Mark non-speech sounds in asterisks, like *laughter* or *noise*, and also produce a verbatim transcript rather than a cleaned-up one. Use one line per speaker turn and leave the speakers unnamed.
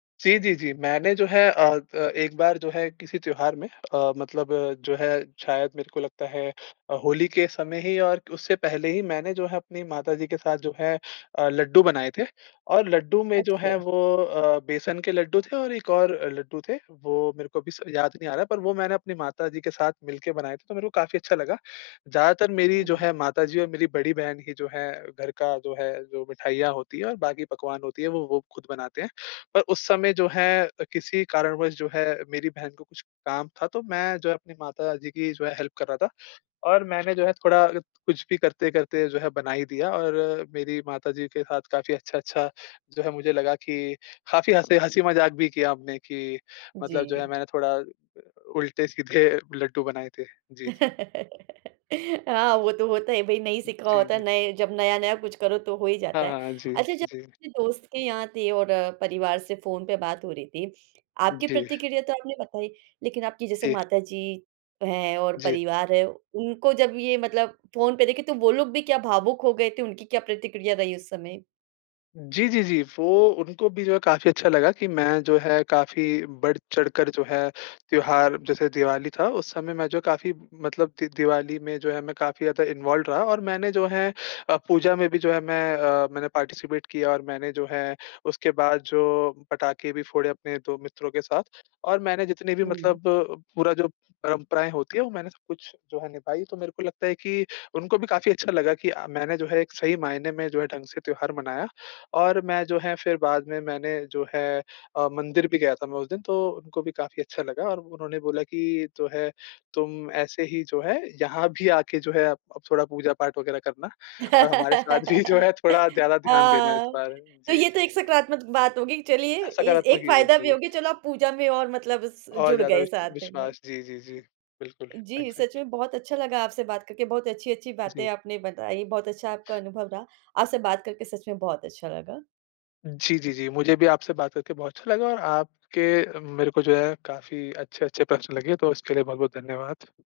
जी, जी, जी। मैंने जो है अ अ, एक बार जो है किसी त्योहार में अ, मतलब जो है, शायद मेरे को लगता है अ, होली के समय ही और उससे पहले ही मैंने जो है अपनी माता जी के साथ जो है अ, लड्डू बनाए थे और लड्डू में जो है
अच्छा।
वो अ, बेसन के लड्डू थे और एक और लड्डू थे। वो मेरे को अभी स याद नहीं आ रहा, पर वो मैंने अपनी माताजी के साथ मिल के बनाए थे, तो मेरे को काफ़ी अच्छा लगा। ज़्यादातर मेरी जो
हुँ।
है माताजी और मेरी बड़ी बहन ही जो है, घर का जो है जो मिठाइयाँ होती है और बाकी पकवान होती है, वो वो खुद बनाते हैं। पर उस समय जो है किसी कारणवश जो है मेरी बहन को कुछ काम था तो, मैं जो है अपनी माताजी की जो है हेल्प कर रहा था और मैंने जो है थोड़ा कुछ भी करते-करते जो है बना ही दिया और मेरी माता जी के साथ काफ़ी अच्छा-अच्छा जो है मुझे लगा कि काफ़ी हँसे हँसी-मजाक भी किया आपने कि मतलब जो है
जी।
मैंने थोड़ा उल्टे सीधे लड्डू बनाए थे। जी, जी।
हाँ वो तो होता है भाई नहीं सीखा
जी,
होता,
जी।
नए जब नया-नया कुछ करो तो हो ही
हाँ,
जाता है,
हाँ, हाँ। जी,
अच्छा जब
जी।
दोस्त के यहाँ थे और परिवार से फ़ोन पे बात हो रही थी आपकी
जी।
प्रतिक्रिया तो आपने बताई, लेकिन आपकी जैसे
जी।
माता जी हैं और
जी।
परिवार है उनको जब ये मतलब फ़ोन पे देखे तो वो लोग भी क्या भावुक हो गए थे? उनकी क्या प्रतिक्रिया रही उस समय?
जी, जी, जी। वो उनको भी जो है काफ़ी अच्छा लगा कि मैं जो है काफ़ी बढ़ चढ़कर जो है, त्योहार जैसे दिवाली था उस समय मैं जो काफ़ी मतलब दि दिवाली में जो है मैं काफ़ी ज़्यादा इन्वॉल्व्ड रहा और मैंने जो है अ, पूजा में भी जो है मैं अ, मैंने पार्टिसिपेट किया और मैंने जो है उसके बाद जो पटाखे भी फोड़े, अपने दो मित्रों के साथ और मैंने जितनी भी
हुँ।
मतलब पूरा जो परंपराएँ होती है वो मैंने सब कुछ जो है निभाई, तो मेरे को लगता है कि उनको भी काफ़ी अच्छा लगा कि अ, मैंने जो है एक सही मायने में जो है ढंग से त्योहार मनाया और मैं जो है फिर बाद में मैंने जो है अ, मंदिर भी गया था मैं उस दिन तो उनको भी काफ़ी अच्छा लगा और उन्होंने बोला कि जो है, तुम ऐसे ही जो है यहाँ भी आके जो है अब थोड़ा पूजा पाठ वग़ैरह करना और हमारे साथ भी जो है
*laughs*
थोड़ा ज़्यादा ध्यान देना इस
हाँ।
बार।
तो
जी,
ये तो
जी,
एक
जी।
सकारात्मक बात होगी, चलिए ए
सकारात्मक
एक
युवक,
फ़ायदा भी
जी।
होगया चलो आप पूजा में और मतलब स
और
जुड़
ज़्यादा
गए
विश
साथ में।
विश्वास। जी, जी, जी। बिल्कुल,
जी, सच
एग्ज़ैक्ट्ली
में बहुत अच्छा लगा आपसे बात करके, बहुत अच्छी-अच्छी
जी।
बातें आपने बताई, बहुत अच्छा आपका अनुभव रहा। आपसे बात करके सच में बहुत अच्छा लगा।
जी, जी, जी। मुझे भी आपसे बात करके बहुत अच्छा लगा और आपके मेरे को जो है काफ़ी अच्छे-अच्छे प्रश्न लगे, तो इसके लिए बहुत-बहुत धन्यवाद।